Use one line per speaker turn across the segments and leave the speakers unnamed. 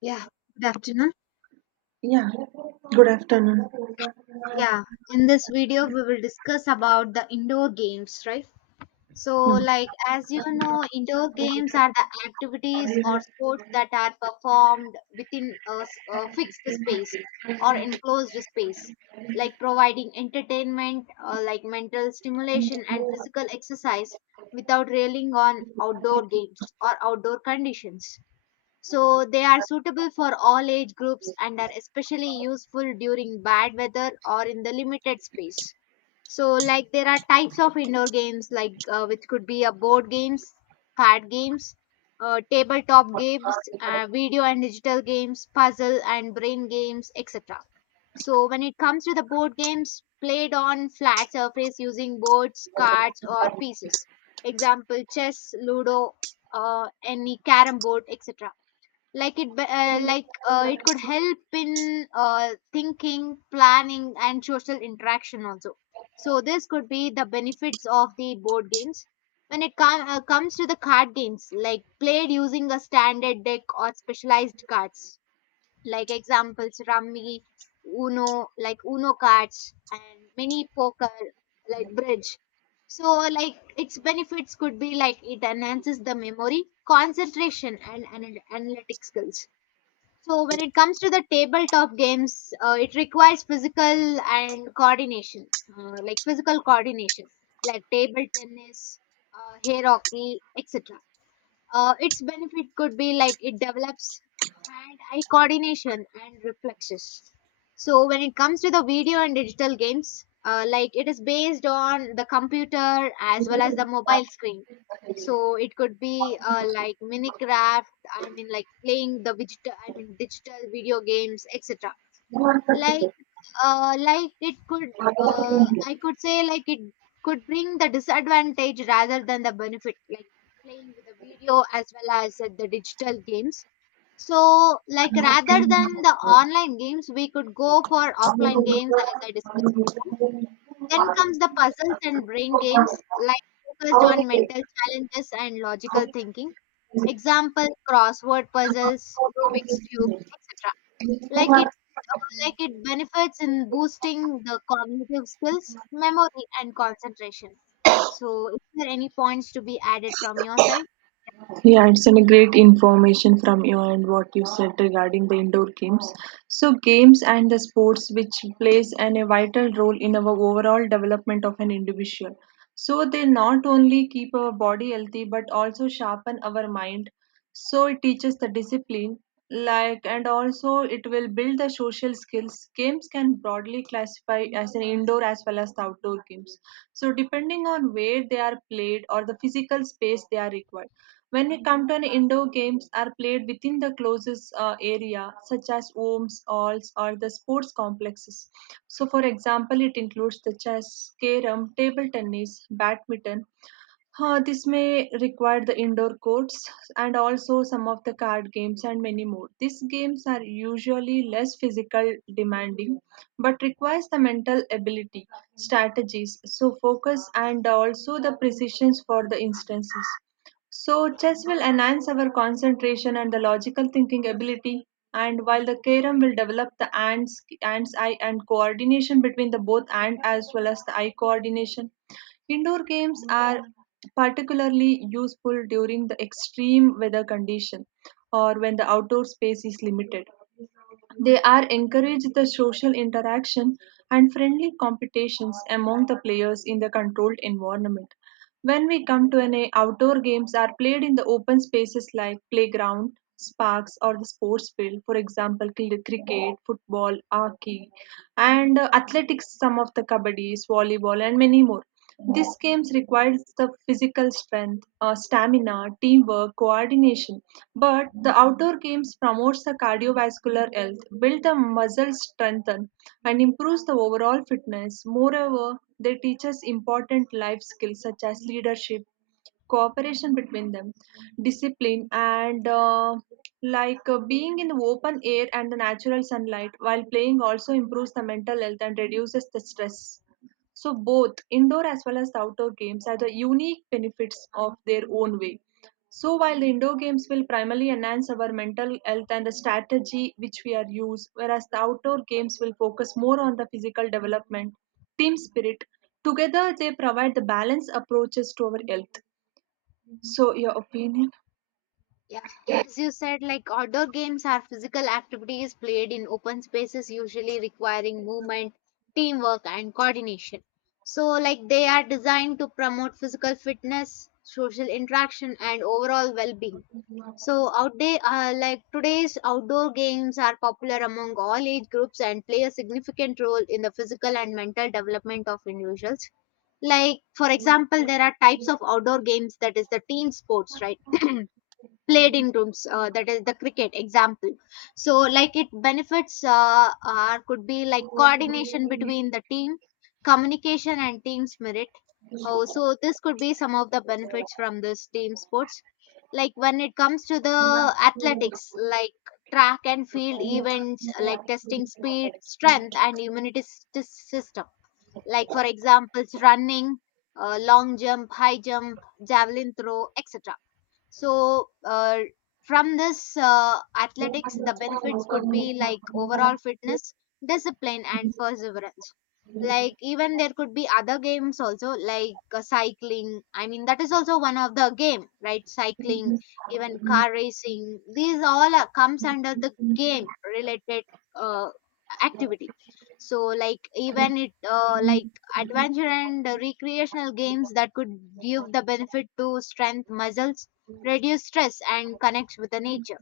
Yeah, good afternoon.
Yeah, good afternoon.
Yeah, in this video, we will discuss about the indoor games, right? So,
Hmm.
like, as you know, indoor games are the activities or sports that are performed within a fixed space or enclosed space, like providing entertainment, like mental stimulation and physical exercise without railing on outdoor games or outdoor conditions. So they are suitable for all age groups and are especially useful during bad weather or in the limited space. So like there are types of indoor games like which could be a board games, card games, tabletop games, video and digital games, puzzle and brain games, etc. So when it comes to the board games played on flat surface using boards, cards or pieces. Example chess, ludo, any carom board, etc. Like it could help in thinking planning and social interaction also. So this could be the benefits of the board games. When it comes to the card games like played using a standard deck or specialized cards, like examples rummy, uno, like uno cards and mini poker, like bridge. So like its benefits could be like it enhances the memory concentration and analytic skills. So when it comes to the tabletop games, it requires physical and coordination, like physical coordination, like table tennis, hair hockey, etc. Its benefit could be like it develops hand-eye coordination and reflexes. So when it comes to the video and digital games, like it is based on the computer as well as the mobile screen. So it could be like Minecraft. I mean, like playing the digital, I mean, digital video games, etc.
Yeah,
like like it could I could say like it could bring the disadvantage rather than the benefit, like playing with the video as well as the digital games. So like rather than the online games we could go for offline games as I discussed before. Then comes the puzzles and brain games like focused on mental challenges and logical thinking. Example crossword puzzles, rubik's cube, etc. like it like it benefits in boosting the cognitive skills memory and concentration. So is there any points to be added from your side?
it's a great information from you and what you said regarding the indoor games. So, games and the sports which plays a vital role in our overall development of an individual. So, they not only keep our body healthy but also sharpen our mind. So it teaches the discipline, like, and also it will build the social skills. Games can broadly classify as an indoor as well as the outdoor games. So depending on where they are played or the physical space they are required. When we come to an indoor games are played within the closest area such as homes, halls or the sports complexes. So for example it includes the chess, carom, table tennis, badminton, this may require the indoor courts and also some of the card games and many more. These games are usually less physical demanding but requires the mental ability, strategies, so focus and also the precisions for the instances. So, chess will enhance our concentration and the logical thinking ability, and while the carom will develop the hands, eye, and coordination between the both hand as well as the eye coordination. Indoor games are particularly useful during the extreme weather condition or when the outdoor space is limited. They are encourage the social interaction and friendly competitions among the players in the controlled environment. When we come to an outdoor games are played in the open spaces like playground, parks or the sports field, for example, cricket, football, hockey, and athletics, some of the kabaddi, volleyball, and many more. These games required the physical strength, stamina, teamwork, coordination, but the outdoor games promotes the cardiovascular health, build the muscle strength, and improves the overall fitness. Moreover, they teach us important life skills such as leadership, cooperation between them, discipline, and being in the open air and the natural sunlight while playing also improves the mental health and reduces the stress. So both indoor as well as the outdoor games have the unique benefits of their own way. So while the indoor games will primarily enhance our mental health and the strategy which we are used, whereas the outdoor games will focus more on the physical development, team spirit. Together they provide the balanced approaches to our health. So your opinion?
Yeah, as you said, like outdoor games are physical activities played in open spaces, usually requiring movement, teamwork and coordination. So like they are designed to promote physical fitness, social interaction and overall well-being. So out there, like today's outdoor games are popular among all age groups and play a significant role in the physical and mental development of individuals. Like for example, there are types of outdoor games, that is the team sports, right? Played in rooms, that is the cricket example. So like it benefits are could be like coordination between the team, communication and team spirit. Oh, so this could be some of the benefits from this team sports. Like when it comes to the athletics, like track and field events like testing speed strength and immunity system, like for examples running, long jump, high jump, javelin throw, etc. So from this athletics, the benefits could be like overall fitness, discipline, and perseverance. Like, even there could be other games also, like cycling. I mean, that is also one of the game, right? Cycling, even car racing. These all are, comes under the game related uh, activity. So, like, even it, adventure and recreational games that could give the benefit to strength muscles, reduce stress and connect with the nature.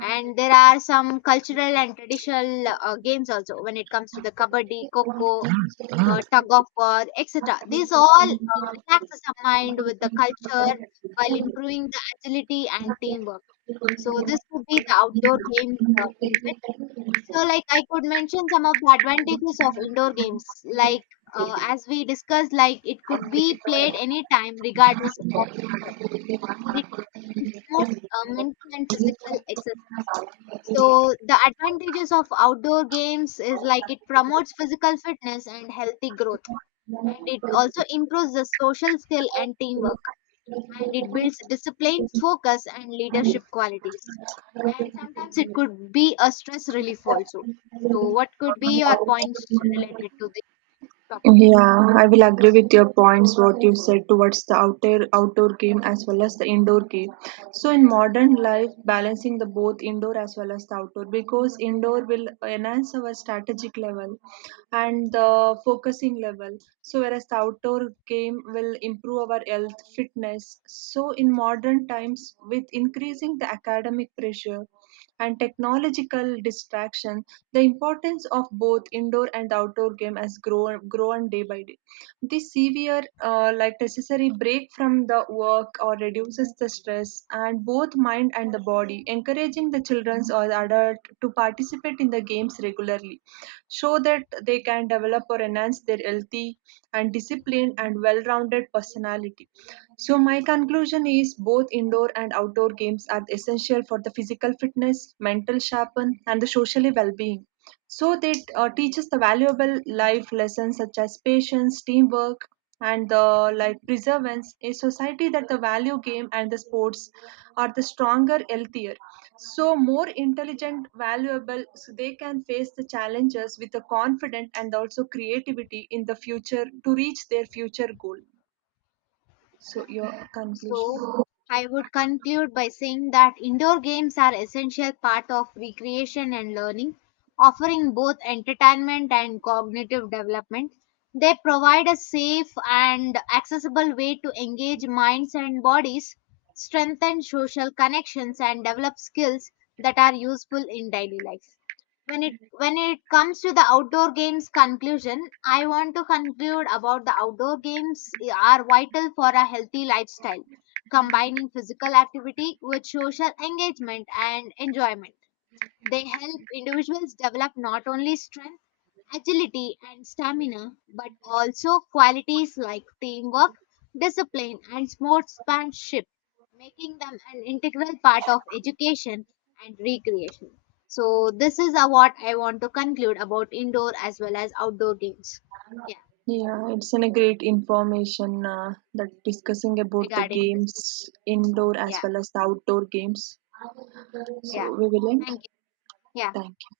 And there are some cultural and traditional games also, when it comes to the kabaddi, coco, tug of war, etc. These all relaxes the mind with the culture while improving the agility and teamwork. So this would be the outdoor games benefit. So like I could mention some of the advantages of indoor games, like as we discussed, like it could be played anytime regardless of it's not mental and physical exercise. So the advantages of outdoor games is like it promotes physical fitness and healthy growth, and it also improves the social skill and teamwork, and it builds discipline, focus, and leadership qualities. And sometimes it could be a stress relief also. So what could be your points related to this topic?
Yeah, I will agree with your points, what you said towards the outer outdoor game as well as the indoor game. So in modern life, balancing the both indoor as well as the outdoor because indoor will enhance our strategic level and the focusing level. So whereas the outdoor game will improve our health, fitness. So in modern times, with increasing the academic pressure and technological distraction, the importance of both indoor and outdoor game has grown day by day. This severe, like necessary break from the work or reduces the stress and both mind and the body, encouraging the children or the adult to participate in the games regularly, so that they can develop or enhance their healthy and disciplined and well-rounded personality. So my conclusion is both indoor and outdoor games are essential for the physical fitness, mental sharpen, and the socially well-being. So they teach us the valuable life lessons such as patience, teamwork, and the like preservance. A society that the value game and the sports are the stronger, healthier, so more intelligent, valuable. So they can face the challenges with the confidence and also creativity in the future to reach their future goal.
Yeah.
So your conclusion?
So, I would conclude by saying that indoor games are essential part of recreation and learning, offering both entertainment and cognitive development. They provide a safe and accessible way to engage minds and bodies, strengthen social connections and develop skills that are useful in daily life. When it comes to the outdoor games conclusion, I want to conclude about the outdoor games are vital for a healthy lifestyle, combining physical activity with social engagement and enjoyment. They help individuals develop not only strength, agility and stamina, but also qualities like teamwork, discipline, and sportsmanship, making them an integral part of education and recreation. So, this is what I want to conclude about indoor as well as outdoor games. Yeah,
Yeah, it's a great information that discussing about the
regarding this.
games, indoor
Yeah,
as well as the outdoor games.
yeah.
So we will end.
Thank you. Yeah.
Thank you.